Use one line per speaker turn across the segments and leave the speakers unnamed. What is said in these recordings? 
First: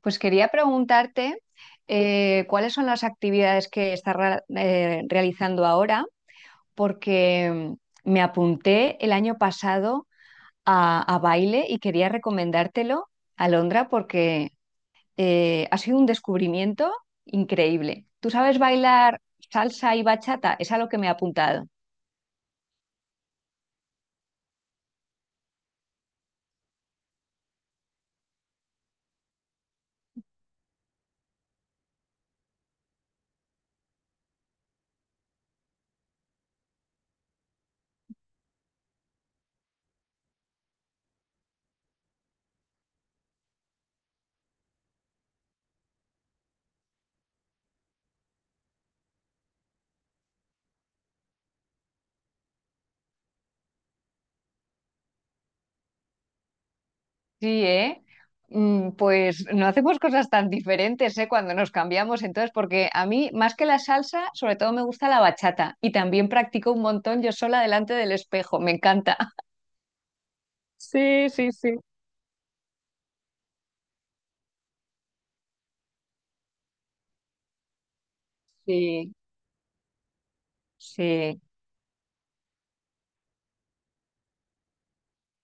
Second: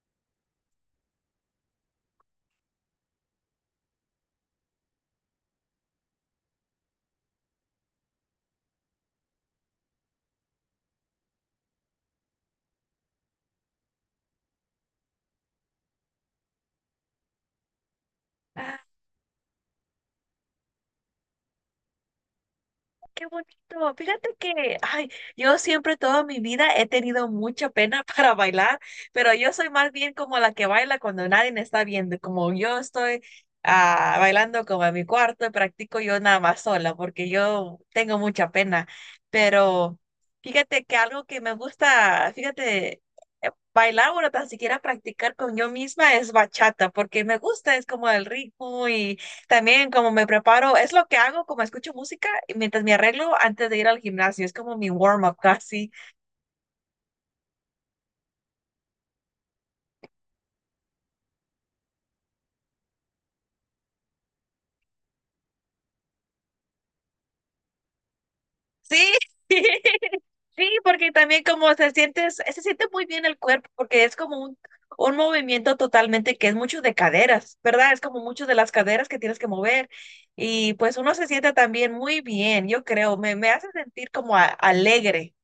Pues quería preguntarte cuáles son las actividades que estás realizando ahora, porque me apunté el año pasado a baile y quería recomendártelo, Alondra, porque ha sido un descubrimiento increíble. ¿Tú sabes
Ah,
bailar salsa y bachata? Es a lo que me he apuntado.
qué bonito. Fíjate que, ay, yo siempre toda mi vida he tenido mucha pena para bailar, pero yo soy más bien como la que baila cuando nadie me está viendo. Como yo estoy bailando como en mi cuarto, practico yo nada más sola porque yo tengo mucha pena. Pero fíjate que algo que me gusta, fíjate, bailar o tan siquiera practicar con yo misma es bachata porque me gusta, es como el ritmo. También como me preparo, es lo que hago, como escucho música y mientras me arreglo antes de ir al gimnasio, es como mi warm-up casi.
Sí, ¿eh? Pues no hacemos cosas tan diferentes, ¿eh? Cuando nos cambiamos, entonces, porque a mí, más que la salsa, sobre todo me gusta la bachata y también practico un montón yo sola delante del espejo, me
Sí,
encanta.
sí, porque
Sí,
también
sí,
como
sí.
se siente muy bien el cuerpo, porque es como un movimiento totalmente que es mucho de caderas, ¿verdad? Es como mucho de las caderas
Sí,
que tienes que mover y pues uno se
sí,
siente también muy bien, yo creo, me hace sentir como alegre.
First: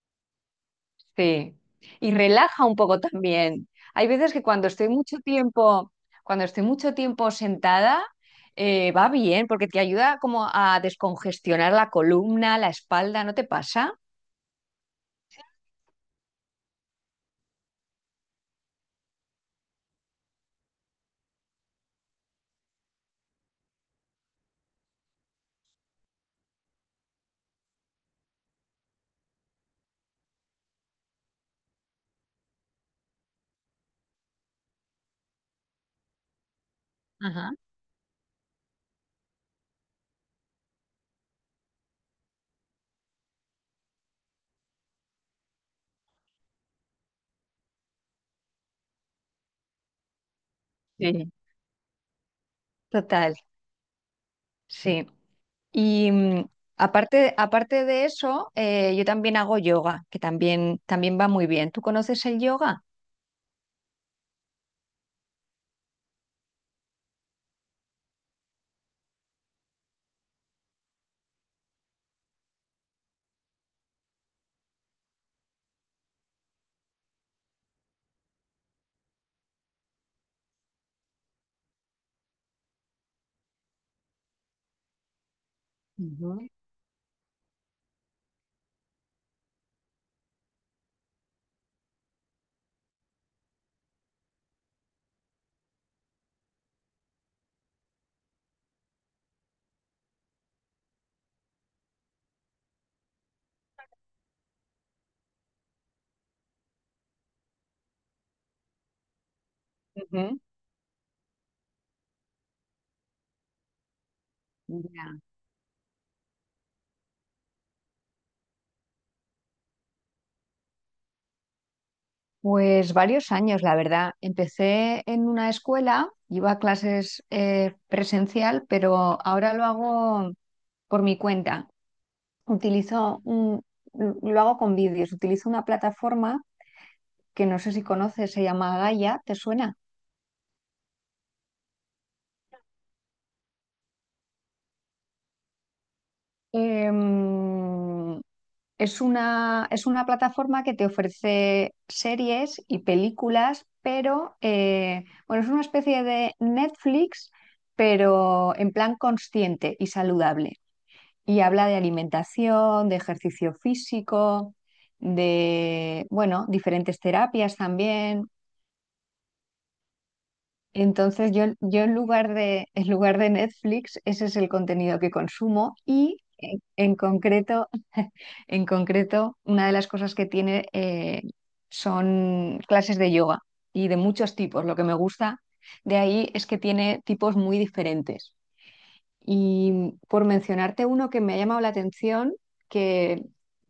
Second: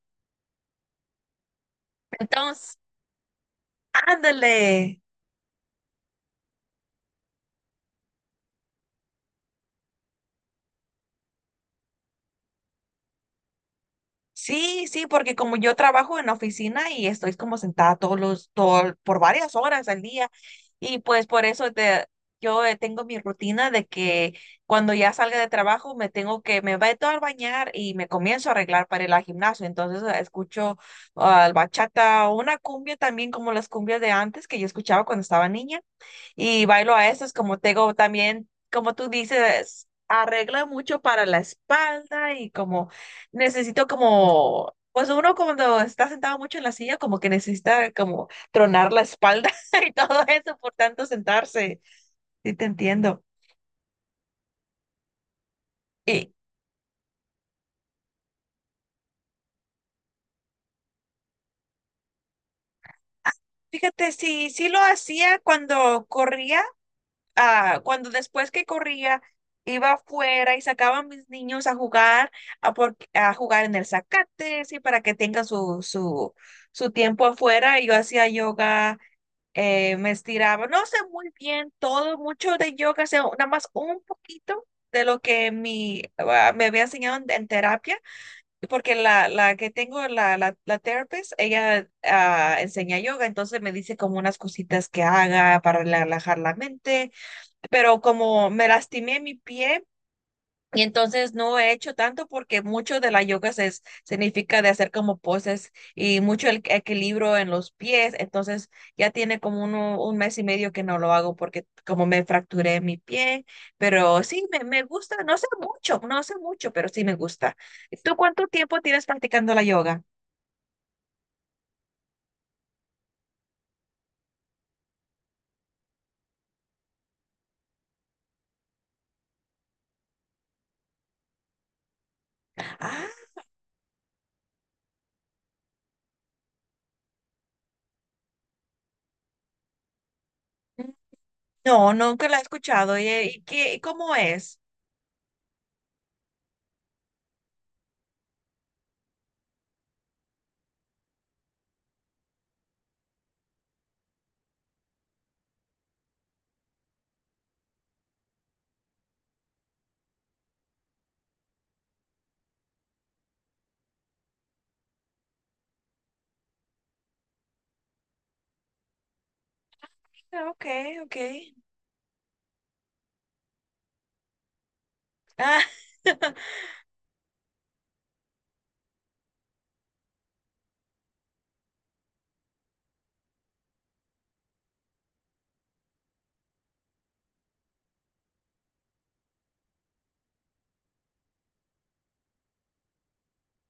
sí. Y relaja un
Entonces,
poco también. Hay veces que
ándale.
cuando estoy mucho tiempo, cuando estoy mucho tiempo sentada, va bien, porque te ayuda como a descongestionar la columna, la espalda, ¿no te pasa?
Sí, sí, porque como yo trabajo en la oficina y estoy como sentada todo, por varias horas al día, y pues yo tengo mi rutina de que cuando ya salga de trabajo me meto a bañar y me comienzo a arreglar para ir al gimnasio. Entonces escucho bachata, una cumbia también como las cumbias de antes que yo escuchaba cuando estaba niña y bailo a esas,
Ajá.
como tengo también, como tú dices, arregla mucho para la espalda y como necesito como, pues uno cuando está sentado mucho en la silla, como que necesita como tronar la espalda y todo eso por tanto
Sí.
sentarse. Sí, te entiendo.
Total. Sí. Y
Y
aparte de eso, yo también hago yoga, que también va muy bien. ¿Tú conoces el yoga?
fíjate, sí, sí lo hacía cuando corría, cuando después que corría, iba afuera y sacaba a mis niños a jugar, a jugar en el zacate, sí, para que tengan su tiempo afuera. Y yo hacía yoga, me estiraba, no sé muy bien todo, mucho de yoga, sé nada más un poquito de lo que mi,
Ujú.
me había enseñado en terapia, porque la que tengo, la therapist, ella enseña yoga, entonces me dice como unas cositas que haga para relajar la mente, pero como me lastimé mi pie y entonces no he hecho tanto porque mucho de la yoga significa de hacer como poses y mucho el equilibrio en los pies. Entonces ya tiene como un mes y medio que no lo hago porque como me fracturé mi pie, pero sí, me
Ujú.
gusta,
Ya.
no sé mucho, pero sí me gusta. ¿Tú cuánto tiempo tienes practicando la yoga?
Pues varios años, la verdad. Empecé en una escuela, iba a clases presencial, pero ahora lo hago por mi cuenta.
Ah,
Utilizo un, lo hago con vídeos, utilizo una plataforma que no sé si conoces, se llama Gaia, ¿te suena?
no, nunca la he escuchado. ¿Y qué, cómo es?
Em, Es es una plataforma que te ofrece series y películas, pero bueno, es una especie de Netflix, pero en plan consciente y saludable. Y habla de alimentación, de ejercicio físico, de, bueno, diferentes terapias también.
Ah, ok, ok.
Entonces yo en lugar de Netflix, ese es el contenido que
Ah.
consumo y en concreto, en concreto, una de las cosas que tiene son clases de yoga y de muchos tipos. Lo que me gusta de ahí es que tiene tipos muy diferentes. Y por mencionarte uno que me ha llamado la atención, que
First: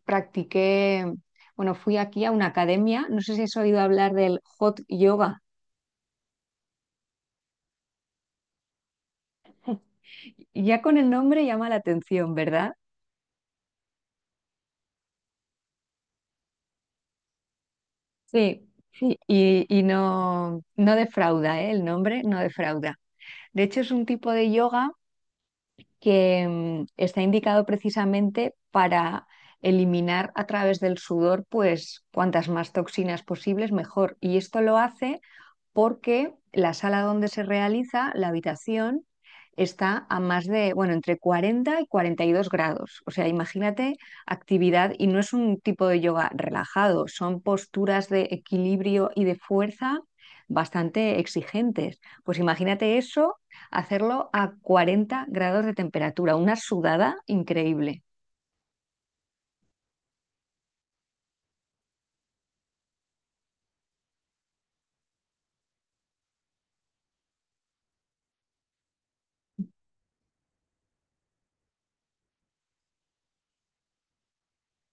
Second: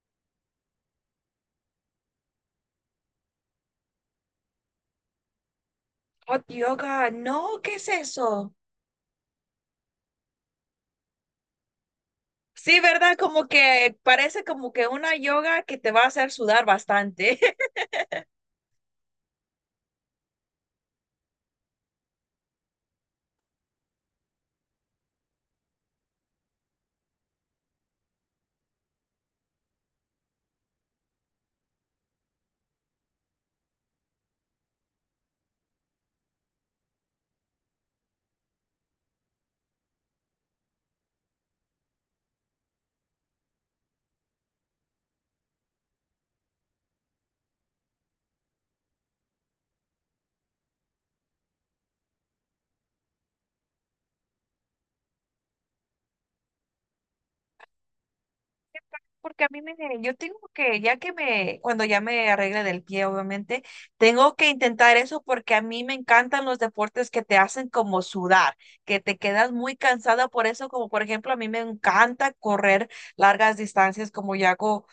practiqué, bueno, fui aquí a una academia, no sé si has oído hablar del hot yoga.
Hot yoga, no, ¿qué es eso?
Ya con el nombre llama la atención, ¿verdad?
Sí, ¿verdad? Como que parece como que una yoga que te va a hacer sudar bastante.
Sí, sí, y no, no defrauda, ¿eh? El nombre no defrauda. De hecho, es un tipo de yoga que está indicado precisamente para eliminar a través del sudor, pues cuantas más toxinas posibles, mejor. Y esto lo hace porque la sala donde se realiza, la habitación, está a más de, bueno, entre 40 y 42 grados. O sea, imagínate actividad y no es un tipo de yoga relajado, son posturas de equilibrio y de fuerza bastante exigentes. Pues imagínate eso, hacerlo a 40 grados de temperatura, una sudada increíble.
Porque yo tengo que, ya que me, cuando ya me arregle del pie, obviamente, tengo que intentar eso porque a mí me encantan los deportes que te hacen como sudar, que te quedas muy cansada por eso, como por ejemplo, a mí me encanta correr largas distancias, como yo hago.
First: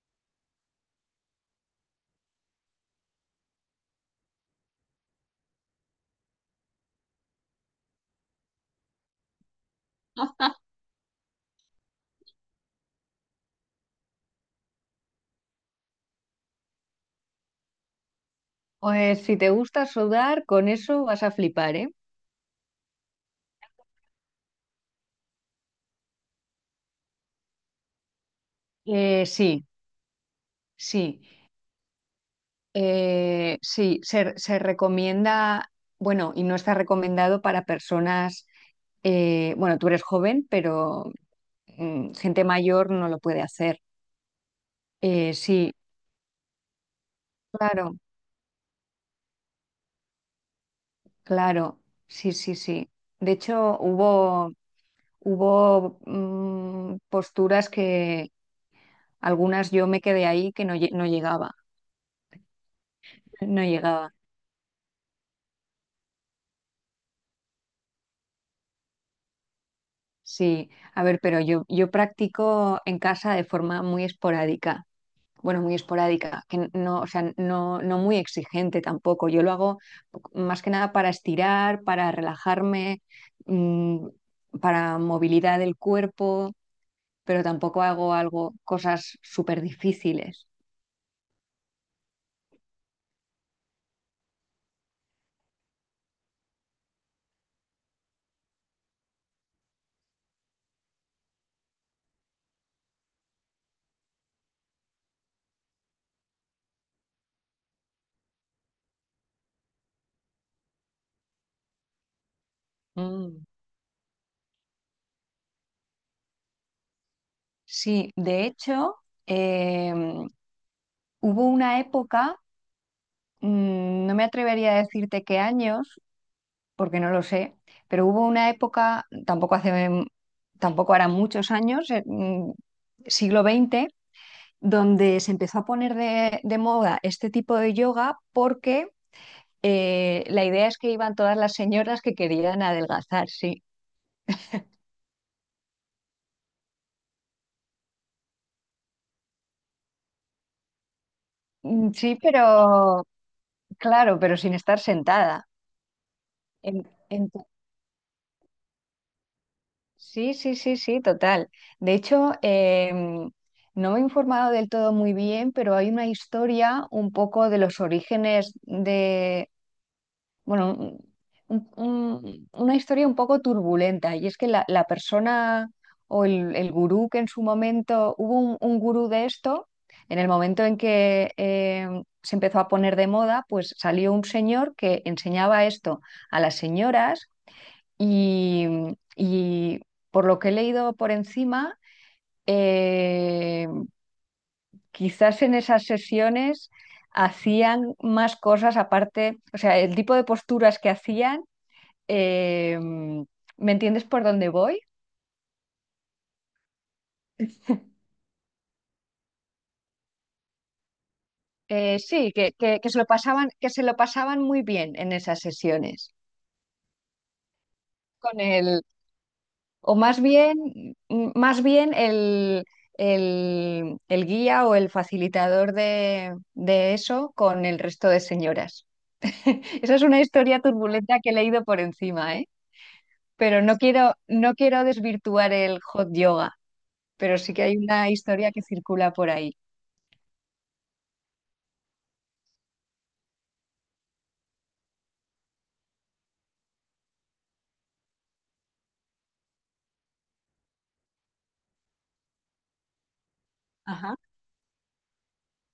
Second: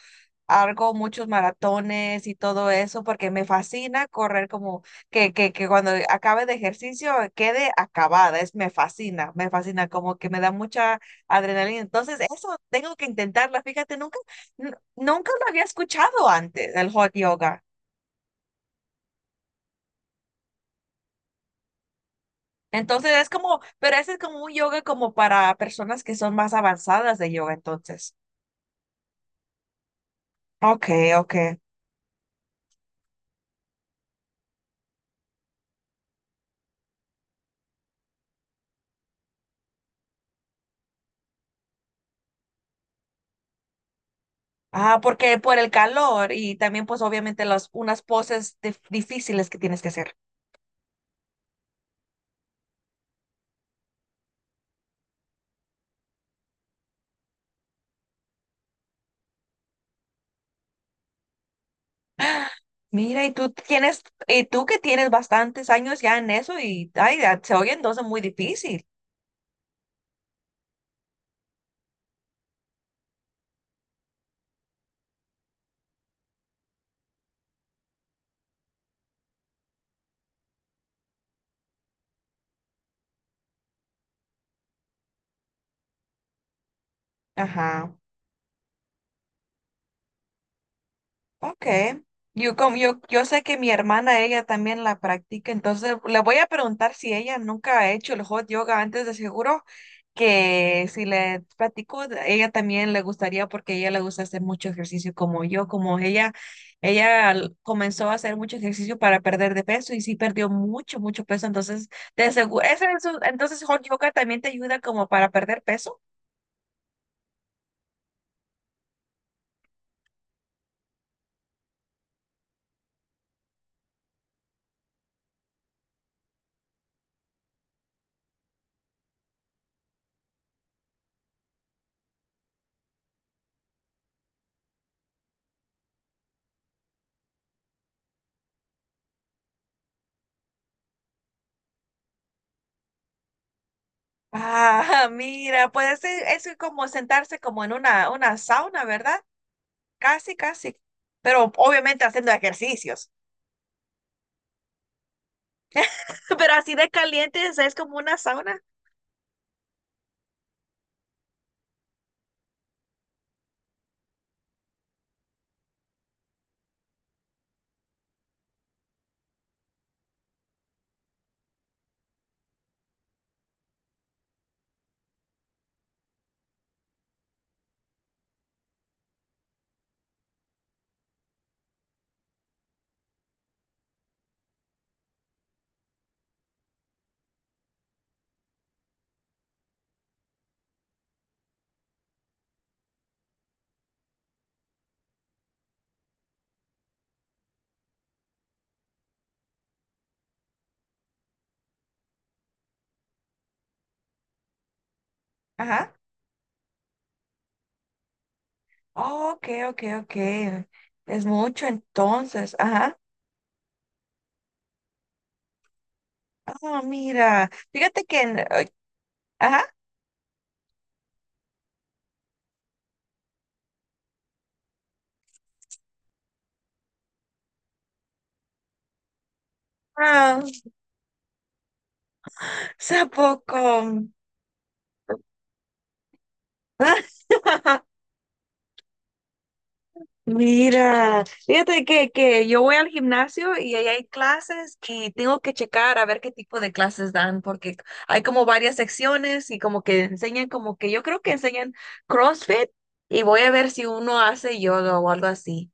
Hago muchos maratones y todo eso porque me fascina correr como que cuando acabe de ejercicio quede acabada. Es, me fascina, como que me da mucha adrenalina. Entonces, eso tengo que intentarla. Fíjate, nunca, nunca lo había escuchado antes, el hot yoga.
Pues si te gusta sudar, con eso vas a flipar, ¿eh?
Entonces es como, pero ese es como un yoga como para personas que son más avanzadas de yoga, entonces.
Sí,
Okay,
sí.
okay.
Sí, se recomienda, bueno, y no está recomendado para personas, bueno, tú eres joven, pero gente mayor no lo puede hacer.
Ah, porque por el
Sí,
calor y también pues obviamente las
claro,
unas poses difíciles que tienes que hacer.
claro, sí, sí, sí. De hecho, hubo posturas que algunas yo me quedé ahí que no, no llegaba,
Mira, y tú
no
tienes,
llegaba.
y tú que tienes bastantes años ya en eso y ay, ya, se oye entonces muy difícil.
Sí, a ver, pero yo practico en casa de forma muy esporádica. Bueno, muy esporádica, que no, o sea, no, no muy exigente tampoco. Yo lo hago más que nada para estirar, para relajarme, mm, para movilidad del cuerpo, pero tampoco
Ajá.
hago algo, cosas súper difíciles.
Okay. Yo, como, yo sé que mi hermana, ella también la practica, entonces le voy a preguntar si ella nunca ha hecho el hot yoga antes, de seguro, que si le platico, ella también le gustaría porque ella le gusta hacer mucho ejercicio como yo, como ella comenzó a hacer mucho ejercicio para perder de peso y sí perdió mucho, mucho peso, entonces de seguro,
Mm,
entonces hot yoga también te ayuda como para perder peso.
Sí, de hecho, eh, hubo una época, no me atrevería a decirte qué años, porque no lo sé, pero hubo una época, tampoco hace, tampoco hará muchos años, siglo XX, donde se empezó a poner de moda este tipo de yoga porque la idea es que iban todas las señoras que querían adelgazar, sí.
Ah, mira, puede ser, es como sentarse como en una sauna, ¿verdad? Casi, casi. Pero obviamente
Sí,
haciendo
pero
ejercicios.
claro, pero sin estar sentada.
Pero así
En-
de
en-
caliente, o sea, es como una sauna.
sí, sí, sí, sí, total. De hecho, no me he informado del todo muy bien, pero hay una historia un poco de los orígenes, bueno, una historia un poco turbulenta, y es que la persona o el gurú que en su momento, hubo un gurú de esto, en el momento en que se empezó a poner de moda, pues salió un señor que enseñaba esto a las señoras y, y por lo que he leído por encima, eh, quizás en esas sesiones hacían más cosas aparte, o sea, el tipo de posturas que hacían, eh, ¿me entiendes por dónde voy?
Ajá. Oh, ok, ok, ok. Es mucho
Sí, que,
entonces.
que
Ajá.
se lo pasaban, que se lo pasaban muy bien en esas sesiones.
Oh, mira. Fíjate que
Con
en- ay.
el,
Ajá.
o más bien, mm, más bien el- El guía o el facilitador de eso con el resto de señoras. Esa es una
Ah,
historia
o
turbulenta que he leído por encima, ¿eh? Pero no
poco.
quiero, no quiero desvirtuar el hot yoga, pero sí que hay una historia que circula por ahí.
Mira, fíjate que yo voy al gimnasio y ahí hay clases que tengo que checar a ver qué tipo de clases dan, porque hay como varias secciones y como que enseñan, como que yo creo que enseñan CrossFit, y voy a ver si
Ajá.
uno hace yoga o algo así.